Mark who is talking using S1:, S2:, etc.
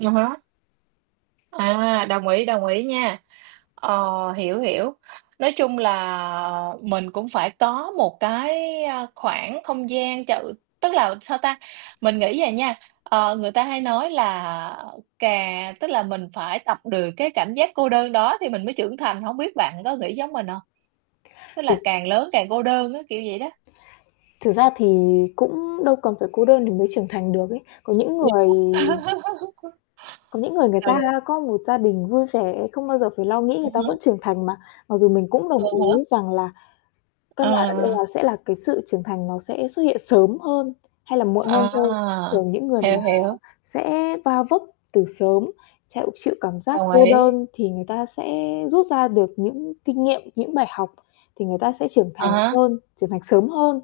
S1: À há. À, đồng ý, đồng ý nha. Ờ, hiểu, hiểu. Nói chung là mình cũng phải có một cái, ơ, khoảng không gian chợ tức là, sao ta, mình nghĩ à nha, ờ, người ta hay nói là cà tức là mình phải tập được cái cảm giác cô đơn đó thì mình mới trưởng thành. Hổng biết bạn có nghĩ giống mình hông? Tức là
S2: Th
S1: càng lớn càng cô đơn á, kiểu vậy đó.
S2: Thực ra thì cũng đâu cần phải cô đơn thì mới trưởng thành được ấy, có những
S1: Vậy
S2: người
S1: hả?
S2: có những người, người
S1: Ừ.
S2: ta có một gia đình vui vẻ, không bao giờ phải lo nghĩ, người
S1: Ừm
S2: ta
S1: hứm.
S2: vẫn trưởng thành mà. Mặc dù mình cũng
S1: À
S2: đồng
S1: há.
S2: ý rằng là căn bản ở đây là
S1: À.
S2: sẽ là cái sự trưởng thành nó sẽ xuất hiện sớm hơn hay là muộn hơn thôi.
S1: À!
S2: Thường những người mà
S1: Hiểu, hiểu.
S2: sẽ va vấp từ sớm, thẹo chịu cảm giác
S1: Đồng
S2: cô
S1: ý.
S2: đơn thì người ta sẽ rút ra được những kinh nghiệm, những bài học thì người ta sẽ trưởng thành
S1: À há.
S2: hơn, trưởng thành sớm hơn.